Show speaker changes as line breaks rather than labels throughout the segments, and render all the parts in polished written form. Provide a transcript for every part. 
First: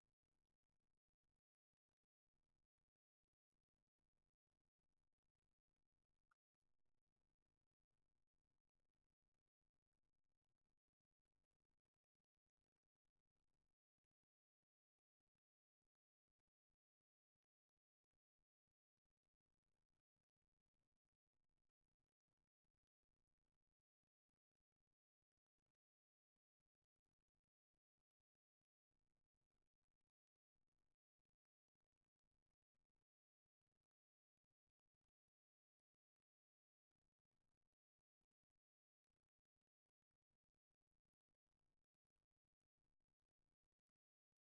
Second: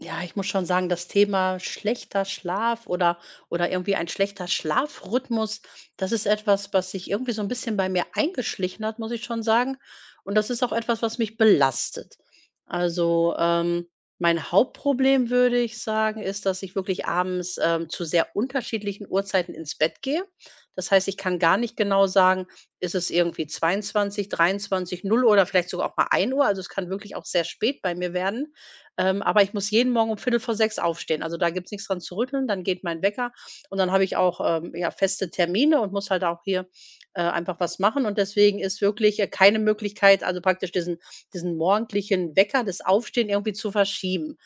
Ja, ich muss schon sagen, das Thema schlechter Schlaf oder irgendwie ein schlechter Schlafrhythmus, das ist etwas, was sich irgendwie so ein bisschen bei mir eingeschlichen hat, muss ich schon sagen. Und das ist auch etwas, was mich belastet. Also, mein Hauptproblem, würde ich sagen, ist, dass ich wirklich abends, zu sehr unterschiedlichen Uhrzeiten ins Bett gehe. Das heißt, ich kann gar nicht genau sagen, ist es irgendwie 22:00, 23:00, 0:00 oder vielleicht sogar auch mal ein Uhr. Also, es kann wirklich auch sehr spät bei mir werden. Aber ich muss jeden Morgen um viertel vor sechs aufstehen. Also, da gibt's nichts dran zu rütteln, dann geht mein Wecker und dann habe ich auch, ja, feste Termine und muss halt auch hier, einfach was machen. Und deswegen ist wirklich, keine Möglichkeit, also praktisch diesen morgendlichen Wecker, das Aufstehen irgendwie zu verschieben.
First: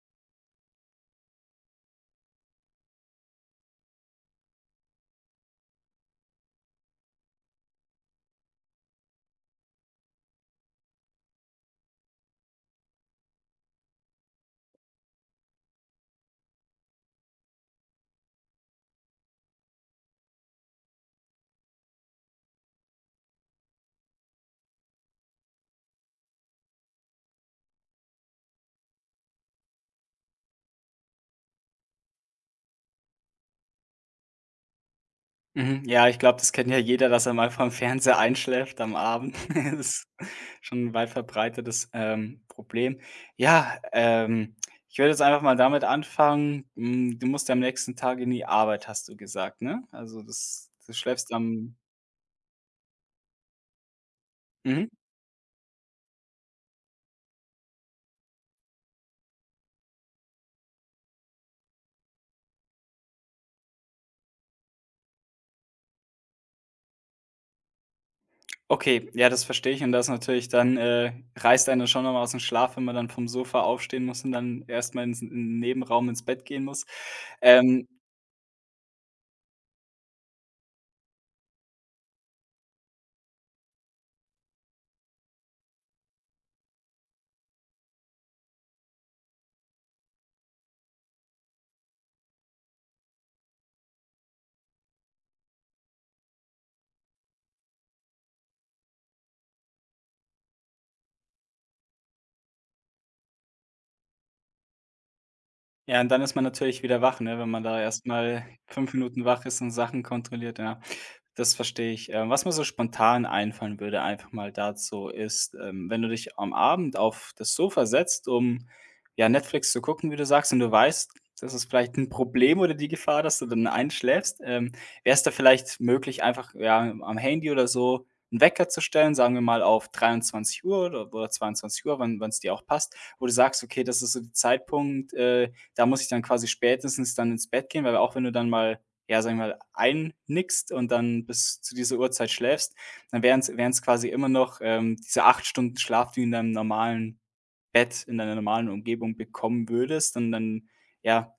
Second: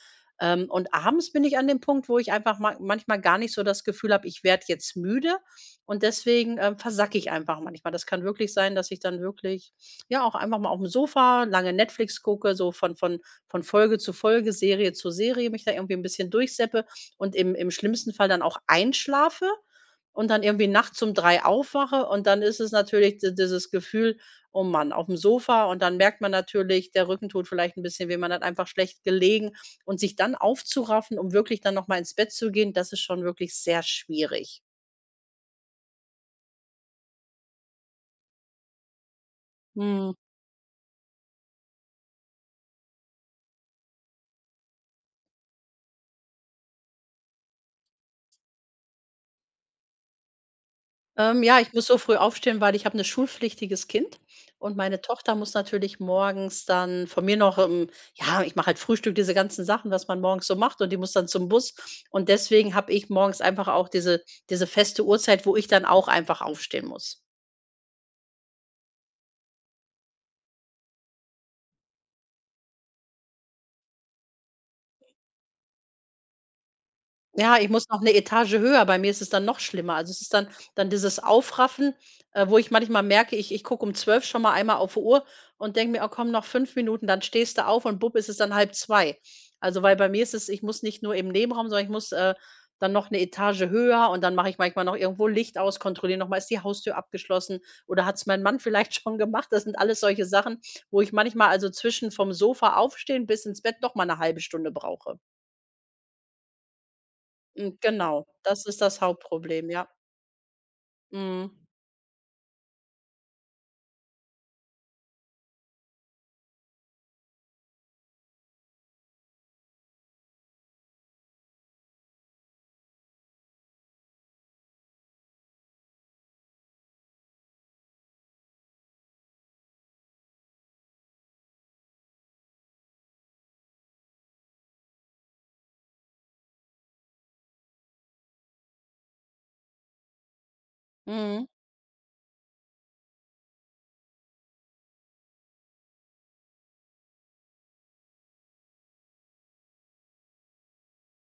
Und abends bin ich an dem Punkt, wo ich einfach ma manchmal gar nicht so das Gefühl habe, ich werde jetzt müde und deswegen, versacke ich einfach manchmal. Das kann wirklich sein, dass ich dann wirklich, ja, auch einfach mal auf dem Sofa lange Netflix gucke, so von Folge zu Folge, Serie zu Serie mich da irgendwie 'n bisschen durchseppe und im schlimmsten Fall dann auch einschlafe und dann irgendwie nachts um 3 aufwache und dann ist es natürlich di dieses Gefühl: „Oh Mann, aufm Sofa“, und dann merkt man natürlich, der Rücken tut vielleicht 'n bisschen weh, man hat einfach schlecht gelegen und sich dann aufzuraffen, um wirklich dann noch mal ins Bett zu gehen, das ist schon wirklich sehr schwierig.
Mhm. Ja, ich glaube, das kennt ja jeder, dass er mal vorm Fernseher einschläft am Abend. Das ist
Mhm.
schon ein weit verbreitetes, Problem. Ja, ich würde jetzt einfach mal damit anfangen, du musst ja am nächsten Tag in die Arbeit, hast du gesagt, ne? Also, das du schläfst
Ja, ich
am.
muss so früh aufstehen, weil ich habe ein schulpflichtiges Kind und
Mhm.
meine Tochter muss natürlich morgens dann von mir noch, ja, ich mache halt Frühstück, diese ganzen Sachen, was man morgens so macht, und die muss dann zum Bus. Und deswegen habe ich morgens einfach auch diese feste Uhrzeit, wo ich dann auch einfach aufstehen muss.
Okay, ja, das verstehe ich und das natürlich dann, reißt einen schon noch mal aus dem Schlaf, wenn man dann vom Sofa aufstehen muss und dann erst mal ins in 'n Nebenraum ins Bett gehen muss.
Ja, ich
Ähm
muss noch eine Etage höher. Bei mir ist es dann noch schlimmer. Also, es ist dann dieses Aufraffen, wo ich manchmal merke, ich gucke um 12 schon mal einmal auf die Uhr und denke mir: „Oh komm, noch 5 Minuten“, dann stehst du auf und bupp, ist es dann halb zwei. Also, weil bei mir ist es, ich muss nicht nur im Nebenraum, sondern ich muss, dann noch eine Etage höher, und dann mache ich manchmal noch irgendwo Licht aus, kontrolliere noch mal, ist die Haustür abgeschlossen oder hat es mein Mann vielleicht schon gemacht? Das sind alles solche Sachen, wo ich manchmal, also zwischen vom Sofa aufstehen bis ins Bett, noch mal eine halbe Stunde brauche.
Ja, und dann ist man natürlich wieder wach, ne, wenn man
Hm,
da
genau,
erstmal
das ist
5
das
Minuten wach ist
Hauptproblem,
und
ja.
Sachen kontrolliert, ja.
Mhm.
Das verstehe ich. Was mir so spontan einfallen würde einfach mal dazu ist, wenn du dich am Abend auf das Sofa setzt, um, ja, Netflix zu gucken, wie du sagst, und du weißt, das ist vielleicht ein Problem oder die Gefahr, dass du dann einschläfst, wär's da vielleicht möglich, einfach, ja, am Handy oder so 'n Wecker zu stellen, sagen wir mal auf 23 Uhr oder 22:00, wann es dir auch passt, wo du sagst: „Okay, das ist so der Zeitpunkt, da muss ich dann quasi spätestens dann ins Bett gehen, weil auch wenn du dann mal, ja, sagen wir mal, einnickst und dann
Mhm.
bis zu dieser Uhrzeit schläfst, dann wären es quasi immer noch, diese 8 Stunden Schlaf, die du in deinem normalen Bett, in deiner normalen Umgebung bekommen würdest. Und dann, ja,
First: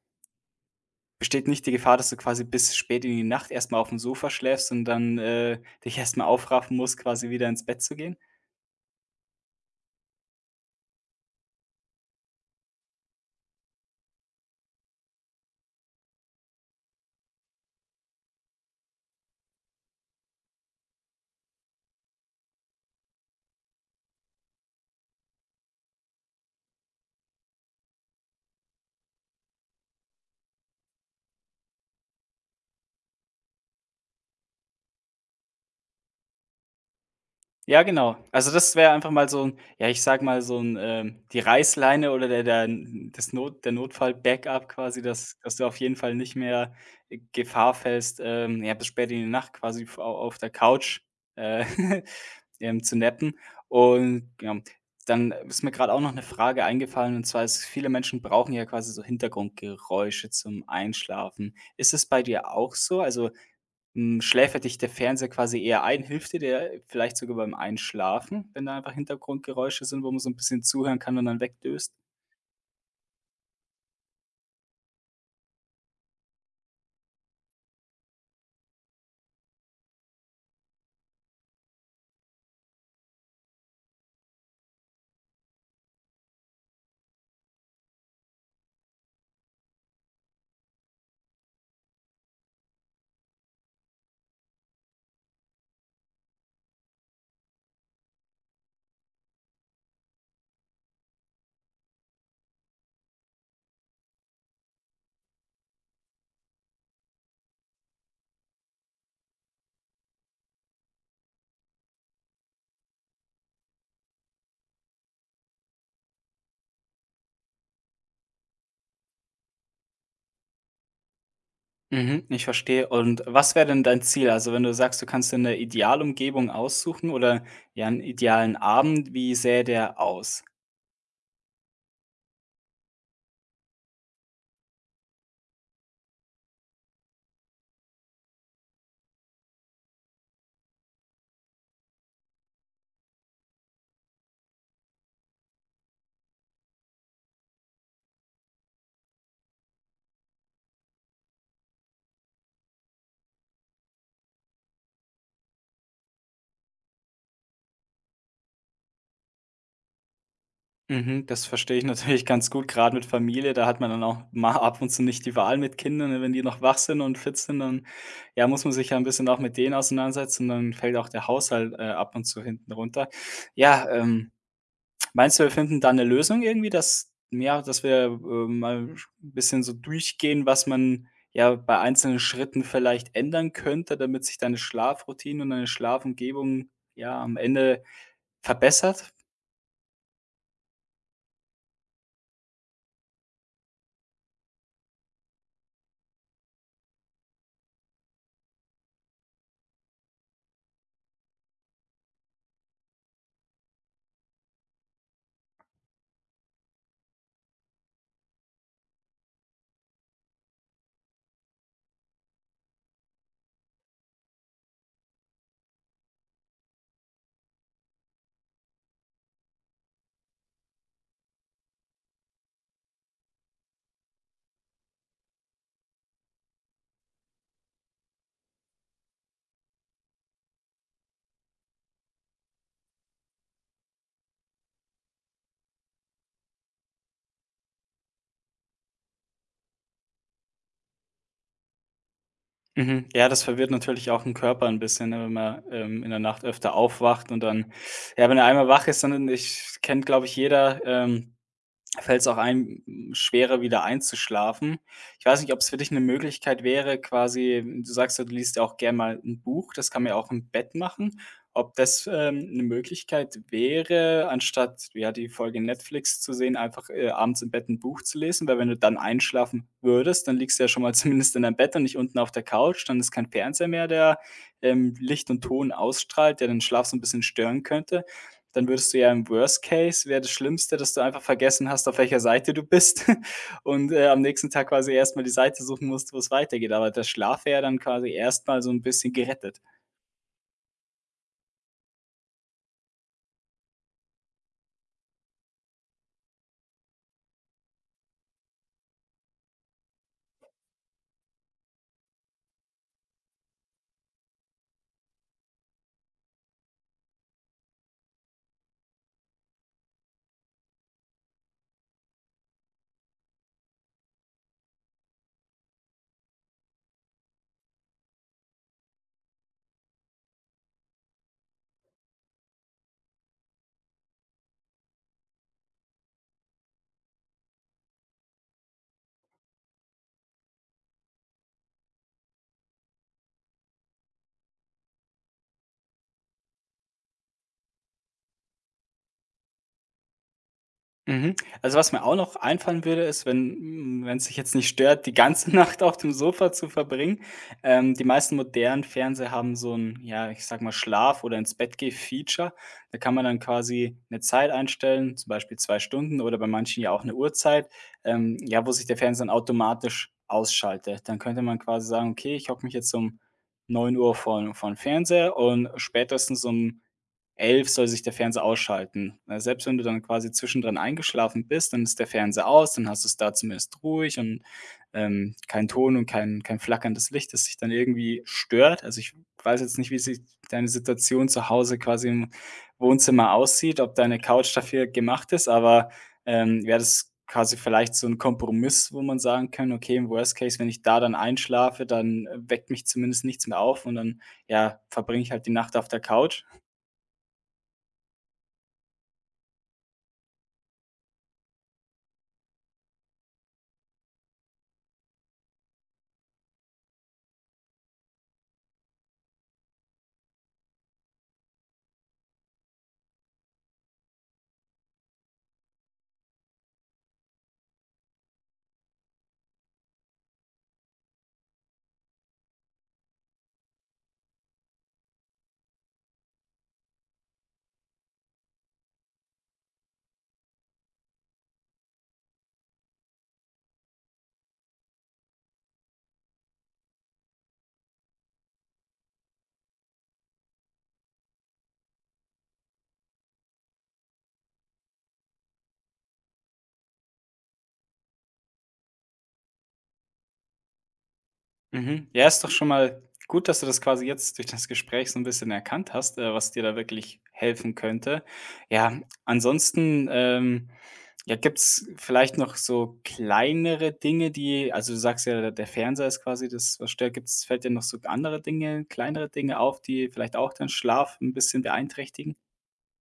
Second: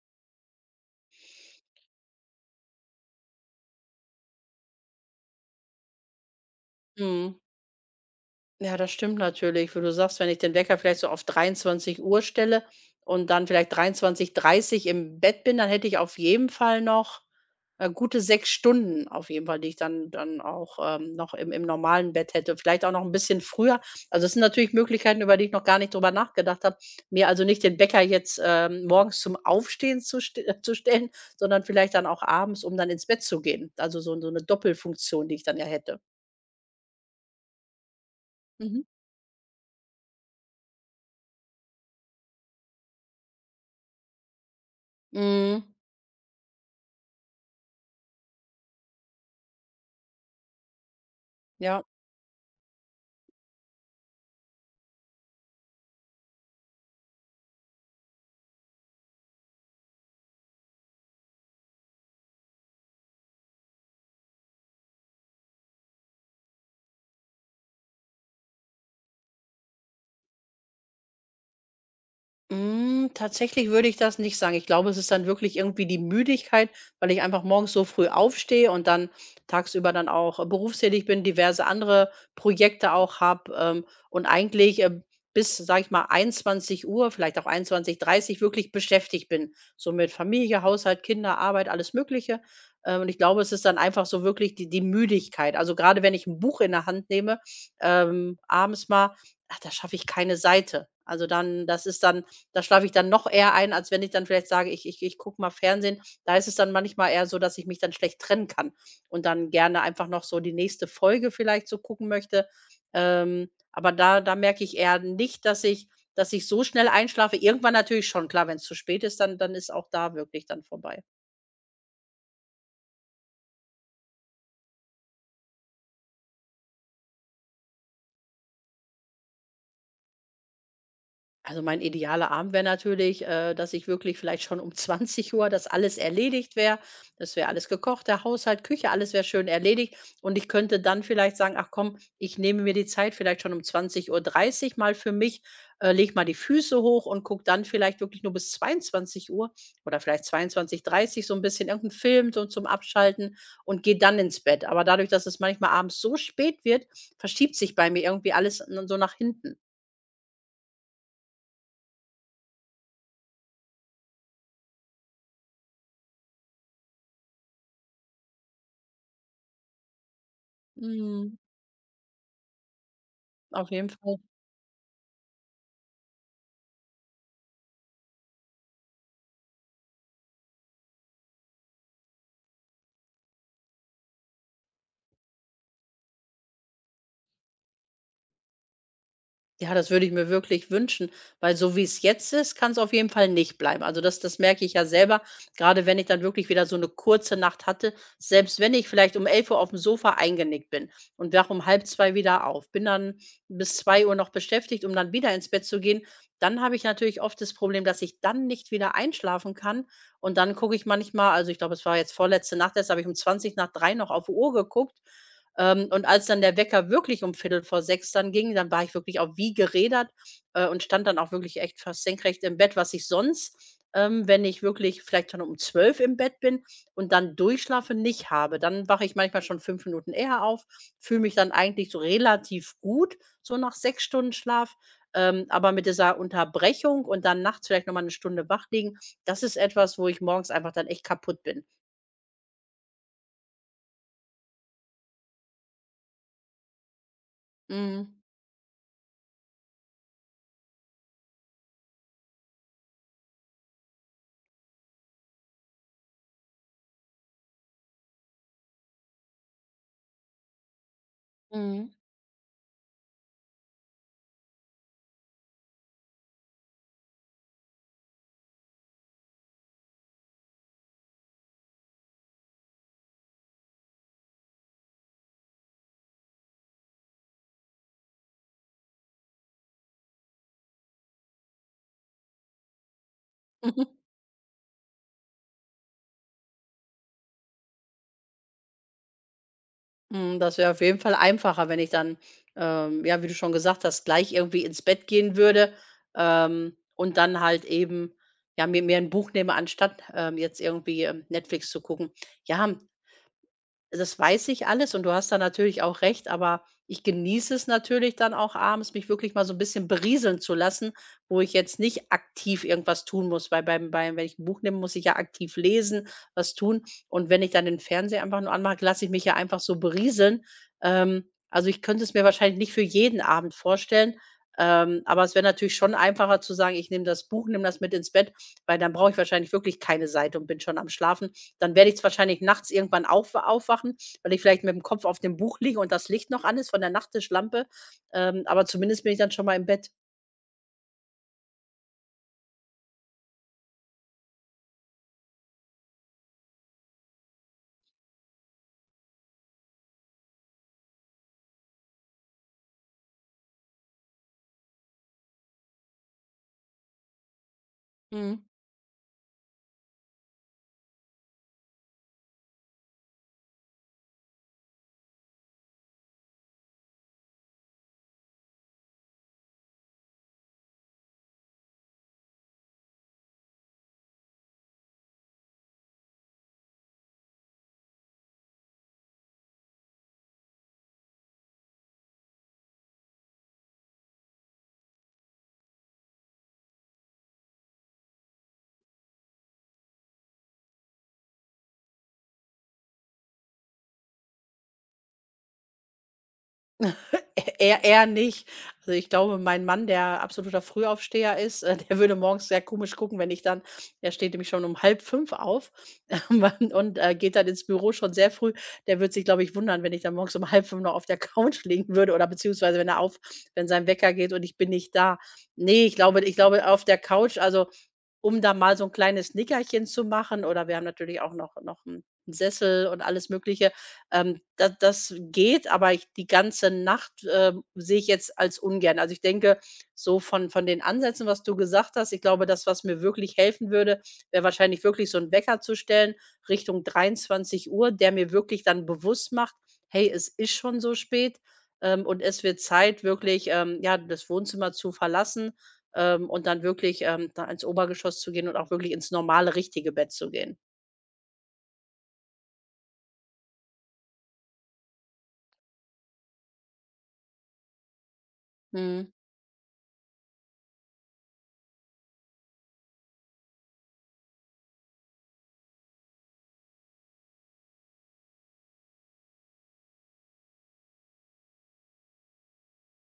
besteht nicht die Gefahr, dass du quasi bis spät in die Nacht erst mal dem Sofa schläfst und dann, dich erst mal aufraffen musst, quasi
Mhm.
wieder ins Bett zu gehen?"
Ja, das stimmt natürlich, wo du sagst, wenn ich den Wecker vielleicht so auf 23 Uhr stelle und dann vielleicht 23:30 Uhr im Bett bin, dann hätte ich auf jeden Fall noch, gute 6 Stunden auf jeden Fall, die ich dann auch, noch im normalen Bett hätte. Vielleicht auch noch ein bisschen früher. Also, es sind natürlich Möglichkeiten, über die ich noch gar nicht drüber nachgedacht habe. Mir also nicht den Wecker jetzt, morgens zum Aufstehen zu stellen, sondern vielleicht dann auch abends, um dann ins Bett zu gehen. Also, so eine Doppelfunktion, die ich dann ja hätte.
Ja, genau. Also, das
Mhm.
wäre einfach mal so 'n, ja, ich sage mal, so 'n, die Reißleine oder der der n das Not der Notfall-Backup quasi, dass du
Mhm.
auf jeden Fall nicht mehr Gefahr fällst, ja, bis spät in die Nacht quasi v au auf der Couch, äh,
Ja.
zu nappen. Und ja, dann ist mir grad auch noch 'ne Frage eingefallen, und zwar ist viele Menschen brauchen ja quasi so Hintergrundgeräusche zum Einschlafen. Ist es bei dir auch so? Also, schläfert dich der Fernseher quasi eher ein? Hilft dir der vielleicht sogar beim Einschlafen, wenn da einfach Hintergrundgeräusche sind, wo man so 'n bisschen zuhören kann und dann wegdöst?
Hm, tatsächlich würde ich das nicht sagen. Ich glaube, es ist dann wirklich irgendwie die Müdigkeit, weil ich einfach morgens so früh aufstehe und dann tagsüber dann auch, berufstätig bin, diverse andere Projekte auch habe, und eigentlich, bis, sage ich mal, 21 Uhr, vielleicht auch 21:30 wirklich beschäftigt bin, so mit Familie, Haushalt, Kinder, Arbeit, alles Mögliche. Und ich glaube, es ist dann einfach so wirklich die Müdigkeit. Also, gerade wenn ich ein Buch in der Hand nehme, abends mal, ach, da schaffe ich keine Seite. Also, dann, das ist dann, da schlafe ich dann noch eher ein, als wenn ich dann vielleicht sage, ich gucke mal Fernsehen. Da ist es dann manchmal eher so, dass ich mich dann schlecht trennen kann und dann gerne einfach noch so die nächste Folge vielleicht so gucken möchte. Aber da merke ich eher nicht, dass ich so schnell einschlafe. Irgendwann natürlich schon, klar, wenn es zu spät ist, dann ist auch da wirklich dann vorbei.
Mhm, ich verstehe. Und was wäre denn dein Ziel? Also, wenn du sagst, du kannst dir 'ne Idealumgebung aussuchen oder, ja, 'n idealen Abend, wie sähe der aus?
Also mein idealer Abend wäre natürlich, dass ich wirklich vielleicht schon um 20 Uhr, das alles erledigt wäre. Das wäre alles gekocht, der Haushalt, Küche, alles wäre schön erledigt. Und ich könnte dann vielleicht sagen: „Ach komm, ich nehme mir die Zeit vielleicht schon um 20:30 mal für mich, lege mal die Füße hoch und guck dann vielleicht wirklich nur bis 22 Uhr oder vielleicht 22:30 so ein bisschen irgendeinen Film so zum Abschalten und gehe dann ins Bett.“ Aber dadurch, dass es manchmal abends so spät wird, verschiebt sich bei mir irgendwie alles n so nach hinten.
Mhm, das verstehe ich natürlich ganz gut. Gerade mit Familie, da hat man dann auch mal ab und zu nicht die Wahl mit Kindern, ne? Wenn die noch wach sind und fit sind, dann, ja, muss man sich ja ein bisschen auch mit denen auseinandersetzen, dann fällt auch der
Mhm,
Haushalt, ab und zu hinten runter.
auf
Ja,
jeden Fall.
meinst du, wir finden da eine Lösung irgendwie, dass ja, dass wir, mal ein bisschen so durchgehen, was man, ja, bei einzelnen Schritten vielleicht ändern könnte, damit sich deine Schlafroutine und deine Schlafumgebung, ja, am Ende verbessert?
Ja, das würde ich mir wirklich wünschen, weil so wie es jetzt ist, kann es auf jeden Fall nicht bleiben. Also, das merke ich ja selber, gerade wenn ich dann wirklich wieder so eine kurze Nacht hatte, selbst wenn ich vielleicht um 11 Uhr auf dem Sofa eingenickt bin und wache um halb zwei wieder auf, bin dann bis 2 Uhr noch beschäftigt, um dann wieder ins Bett zu gehen. Dann habe ich natürlich oft das Problem, dass ich dann nicht wieder einschlafen kann, und dann gucke ich manchmal, also, ich glaube, es war jetzt vorletzte Nacht erst, habe ich um 20 nach 3 noch auf die Uhr geguckt, und als dann der Wecker wirklich um viertel vor sechs dann ging, dann war ich wirklich auch wie gerädert, und stand dann auch wirklich echt fast senkrecht im Bett, was ich sonst, wenn ich wirklich vielleicht schon um zwölf im Bett bin und dann durchschlafe, nicht habe. Dann wache ich manchmal schon 5 Minuten eher auf, fühle mich dann eigentlich so relativ gut, so nach 6 Stunden Schlaf. Aber mit dieser Unterbrechung und dann nachts vielleicht noch mal 'ne Stunde wach liegen, das ist etwas, wo ich morgens einfach dann echt kaputt bin.
Mhm. Ja, das verwirrt natürlich auch den Körper ein bisschen, ne, wenn man, in der Nacht öfter aufwacht und dann,
Mhm.
ja, wenn er einmal wach ist, dann ich kennt, glaube ich, jeder, fällt es auch ein, schwerer wieder einzuschlafen. Ich weiß nicht, ob es für dich eine Möglichkeit wäre, quasi du sagst ja, du liest ja auch gern mal ein Buch, das kann man ja auch im Bett machen. Ob
Mhm.
das, 'ne Möglichkeit wäre, anstatt, ja, die Folge Netflix zu sehen, einfach, abends im Bett ein Buch zu lesen? Weil wenn du dann einschlafen würdest, dann liegst du ja schon mal zumindest in deinem Bett und nicht unten auf der Couch. Dann ist kein Fernseher mehr, der, Licht und Ton ausstrahlt, der den Schlaf so ein bisschen stören könnte. Dann würdest du ja, im Worst Case, wäre das Schlimmste, dass du einfach vergessen hast, auf welcher Seite du bist, und, am nächsten Tag quasi erst mal die Seite suchen musst, wo es weitergeht. Aber der Schlaf wäre ja dann quasi erst mal so ein bisschen gerettet.
Mhm, das wäre auf jeden Fall einfacher, wenn ich dann, ja, wie du schon gesagt hast, gleich irgendwie ins Bett gehen würde, und dann halt eben, ja, mir ein Buch nehme, anstatt, jetzt irgendwie, Netflix zu gucken. Ja, das weiß ich alles, und du hast da natürlich auch recht, aber ich genieße es natürlich dann auch abends, mich wirklich mal so ein bisschen berieseln zu lassen, wo ich jetzt nicht aktiv irgendwas tun muss, weil beim wenn ich ein Buch nehme, muss ich ja aktiv lesen, was tun. Und wenn ich dann den Fernseher einfach nur anmache, lasse ich mich ja einfach so berieseln. Ähm, also, ich könnte es mir wahrscheinlich nicht für jeden Abend vorstellen, aber es wäre natürlich schon einfacher zu sagen: „Ich nehme das Buch, nehme das mit ins Bett“, weil dann brauche ich wahrscheinlich wirklich keine Seite und bin schon am Schlafen. Dann werde ich wahrscheinlich nachts irgendwann aufwachen, weil ich vielleicht mit dem Kopf auf dem Buch liege und das Licht noch an ist von der Nachttischlampe, aber zumindest bin ich dann schon mal im Bett.
Mhm. Also, was mir auch noch einfallen würde, ist, wenn es sich jetzt nicht stört, die ganze Nacht auf dem Sofa zu verbringen. Die meisten modernen Fernseher haben so ein, ja, ich sage mal, Schlaf oder Ins-Bett-Geh-Feature. Da kann man dann quasi eine Zeit einstellen, zum Beispiel 2 Stunden oder bei manchen ja auch eine Uhrzeit,
Mhm.
ja, wo sich der Fernseher dann automatisch ausschaltet. Dann könnte man quasi sagen: „Okay, ich hocke mich jetzt um 9:00 vor 'n Fernseher und spätestens um 11 soll sich der Fernseher ausschalten. Selbst wenn du dann quasi zwischendrin eingeschlafen bist, dann ist der Fernseher aus, dann hast du es da zumindest ruhig und, kein Ton und kein flackerndes Licht, das dich dann irgendwie stört. Also, ich weiß jetzt nicht, wie sich deine Situation zu Hause quasi im Wohnzimmer aussieht, ob deine Couch dafür gemacht ist, aber, wäre das quasi vielleicht so ein Kompromiss, wo man sagen kann: Okay, im Worst Case, wenn ich da dann einschlafe, dann, weckt mich zumindest nichts mehr auf und dann, ja, verbringe ich halt die Nacht auf der Couch."
Er nicht. Also, ich glaube, mein Mann, der absoluter Frühaufsteher ist, der würde morgens sehr komisch gucken, wenn ich dann, der steht nämlich schon um halb fünf auf, und, geht dann ins Büro schon sehr früh. Der würde sich, glaube ich, wundern, wenn ich dann morgens um halb fünf noch auf der Couch liegen würde, oder beziehungsweise, wenn er auf, wenn sein Wecker geht und ich bin nicht da. Ne, ich glaube, auf der Couch, also, um da mal so ein kleines Nickerchen zu machen, oder wir haben natürlich auch noch 'n Sessel und alles Mögliche. Da, das geht, aber ich die ganze Nacht, sehe ich jetzt als ungern. Also, ich denke, so von den Ansätzen, was du gesagt hast, ich glaube, das, was mir wirklich helfen würde, wäre wahrscheinlich wirklich so 'n Wecker zu stellen Richtung 23 Uhr, der mir wirklich dann bewusst macht: „Hey, es ist schon so spät, und es wird Zeit, wirklich, ja, das Wohnzimmer zu verlassen.“ Und dann wirklich, da ins Obergeschoss zu gehen und auch wirklich ins normale, richtige Bett zu gehen.
Mhm. Ja, ist doch schon mal gut, dass du das quasi jetzt durch das Gespräch so ein bisschen erkannt hast, was dir da wirklich helfen könnte. Ja,
Mhm.
ansonsten, ja, gibt es vielleicht noch so kleinere Dinge, die, also, du sagst ja, der Fernseher ist quasi das, was stört. Gibt's fällt dir noch so andere Dinge, kleinere Dinge auf, die vielleicht auch deinen Schlaf ein bisschen beeinträchtigen?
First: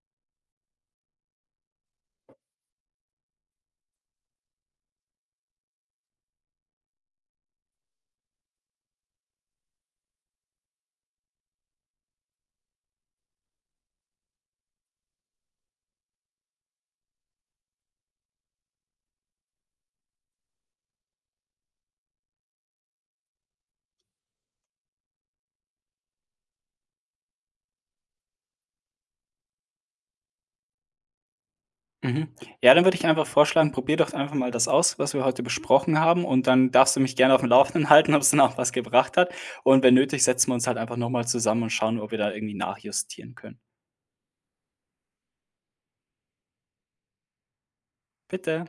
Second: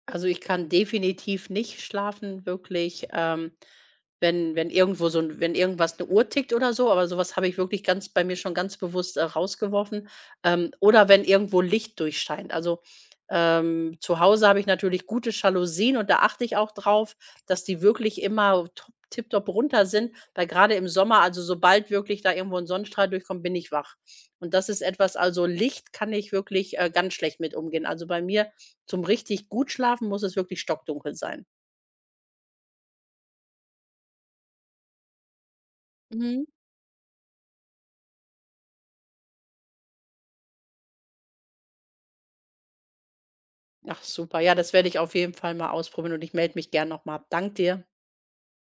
Also, ich kann definitiv nicht schlafen, wirklich, wenn wenn irgendwo so 'n wenn irgendwas eine Uhr tickt oder so, aber sowas habe ich wirklich ganz, bei mir schon ganz bewusst, rausgeworfen. Oder wenn irgendwo Licht durchscheint. Also, zu Hause habe ich natürlich gute Jalousien und da achte ich auch drauf, dass die wirklich immer top tipptopp runter sind, weil gerade im Sommer, also sobald wirklich da irgendwo ein Sonnenstrahl durchkommt, bin ich wach. Und das ist etwas, also Licht kann ich wirklich, ganz schlecht mit umgehen. Also, bei mir zum richtig gut schlafen muss es wirklich stockdunkel sein.
Mhm. Ja, dann würde ich einfach vorschlagen, probier doch einfach mal das aus, was wir heute besprochen haben
Mhm.
und dann darfst du mich gerne auf dem Laufenden halten, ob es dann auch was gebracht hat und wenn nötig, setzen wir uns halt einfach noch mal zusammen und schauen, ob wir da irgendwie nachjustieren können.
Ach super, ja, das werde ich auf jeden Fall mal ausprobieren und ich melde mich gern nochmal. Dank dir.
Bitte.